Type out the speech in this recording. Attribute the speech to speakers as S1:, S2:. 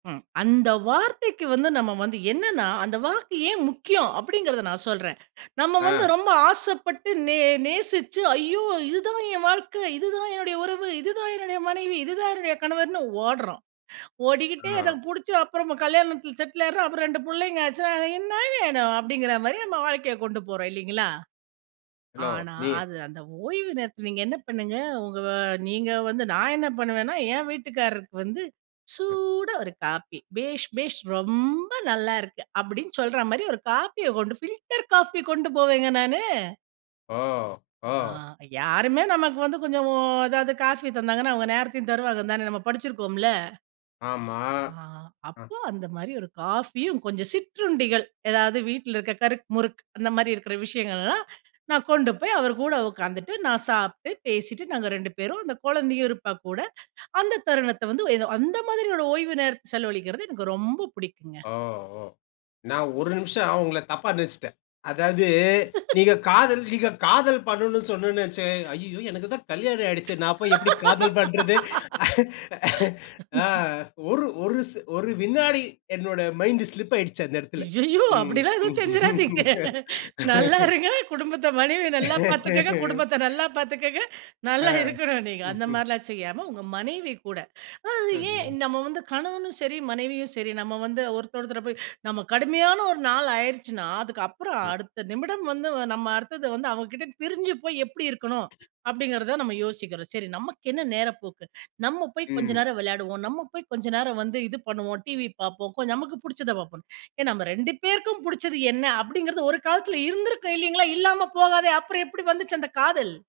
S1: ம். அந்த வார்த்தைக்கு வந்து நம்ம வந்து என்னென்னா, அந்த வாக்கு ஏன் முக்கியம்? அப்படிங்கிறத நான் சொல்றேன், நம்ம வந்து
S2: ஆ.
S1: ரொம்ப ஆசைப்பட்டு, நே நேசிச்சு ஐயோ! இதுதான் என் வாழ்க்கை, இதுதான் என்னுடைய உறவு, இதுதான் என்னுடைய மனைவி, இதுதான் என்னுடைய கணவர்ன்னு ஓடுறோம், ஓடிக்கிட்டே
S2: ஆ.
S1: எனக்கு புடிச்ச அப்புறமா கல்யாணத்தில செட்டில் ஆயிடுறோம், அப்புறம் 2 புள்ளைங்க ஆச்சா, "அ என்னா வேணும்?" அப்படிங்கிற மாரி நம்ம வாழ்க்கைய கொண்டு போறோம் இல்லிங்களா?
S2: ஹெல்லோ
S1: ஆனா
S2: நீ
S1: அது அந்த ஓய்வு நேரத்தை நீங்க என்ன பண்ணுங்க, ஒங்க வ நீங்க வந்து நான் என்ன பண்ணுவேன்னா, என் வீட்டுக்காரருக்கு வந்து,
S2: ம்,
S1: சூடா ஒரு காப்பி, "பேஷ் பேஷ், ரொம்ப நல்லா இருக்கு" அப்படின்னு சொல்ற மாரி ஒரு காப்பிய கொண்டு ஃபில்டர் காஃபி கொண்டு போவேங்க நானு.
S2: ஓ!
S1: ஆ.
S2: ஓ!
S1: யாருமே நமக்கு வந்து கொஞ்சம், ஒ எதாவது காஃபி தந்தாங்கன்னா, அவங்க நேரத்தையும் தருவாங்கன்னு தானே நம்ம படிச்சிருக்கோம்ல!
S2: ஆமா.
S1: ஆ
S2: அ,
S1: அப்போ, அந்த மாரி ஒரு காஃபியும், கொஞ்சம் சிற்றுண்டிகள் ஏதாவது வீட்ல இருக்கிற கறுக் முறுக் அந்த மாரி இருக்கிற விஷயங்கள்லாம், நான் கொண்டு போய் அவர் கூட உக்காந்துட்டு, நான் சாப்ட்டு, பேசிட்டு நாங்க 2 பேரும் அந்த குழந்தையும் இருப்பா கூட, அந்த தருணத்தை வந்து எதோ அந்த மாதிரியோட ஓய்வு நேரத்தை செலவழிக்கிறது எனக்கு ரொம்ப புடிக்குங்க.
S2: ஓ! ஓ! நான் 1 நிமிஷம் உங்களை தப்பா நினைச்சிட்டேன், அதாவது நீங்க காதல் நீங்க காதல் பண்ணனு சொன்னோன வச்சு ஐய்யயோ எனக்கு தான் கல்யாணம் ஆயிடுச்சே, நான் போய் எப்படி காதல் பண்றது? ஆ ஒரு ஒரு செ ஒரு வினாடி என்னோட மைண்டு ஸ்லிப் ஆயிடுச்சு. அந்த எடத்தில.
S1: அய்யய்யோ
S2: ம்.
S1: அப்படிலாம் எதுவும் செஞ்சிராதீங்க. நல்லா இருங்க குடும்பத்த மனைவிய நல்லா பாத்துக்கங்க, குடும்பத்த நல்லா பாத்துக்கங்க.
S2: ஆ.
S1: நல்லா இருக்கணும் நீங்க. அந்த
S2: ம்ஹ்ம்.
S1: மாரிலாம் செய்யாம உங்க மனைவி கூட, அதாவது
S2: ஆமா.
S1: ஏன் நம்ம வந்து கணவனும் சரி, மனைவியும் சரி, நம்ம வந்து ஒருத்தர் ஒருத்தர போய் நம்ம கடுமையான 1 நாள் ஆயிருச்சுனா, அதுக்கப்பறம்
S2: ம்.
S1: அடுத்த நிமிடம் வந்து நம்ம அடுத்தது வந்து அவங்க கிட்ட பிரிஞ்சு போய் எப்படி இருக்கணும், அப்படிங்கிறத நம்ம யோசிக்கிறோம், சரி நமக்கு என்ன நேரப்போக்கு? நம்ம போய் கொஞ்ச
S2: ம்.
S1: நேரம் விளையாடுவோம், நம்ம போய் கொஞ்ச நேரம் வந்து இது பண்ணுவோம், டிவி பார்ப்போம் கொஞ்சம் நமக்கு புடிச்சத பாப்போம், ஏன் "நம்ம 2 பேருக்கும் புடிச்சது என்ன?" அப்படிங்கிறது ஒரு காலத்தில இருந்திருக்கும் இல்லிங்களா? இல்லாம போகாதே, அப்புறம் எப்படி வந்துச்சு அந்த காதல்?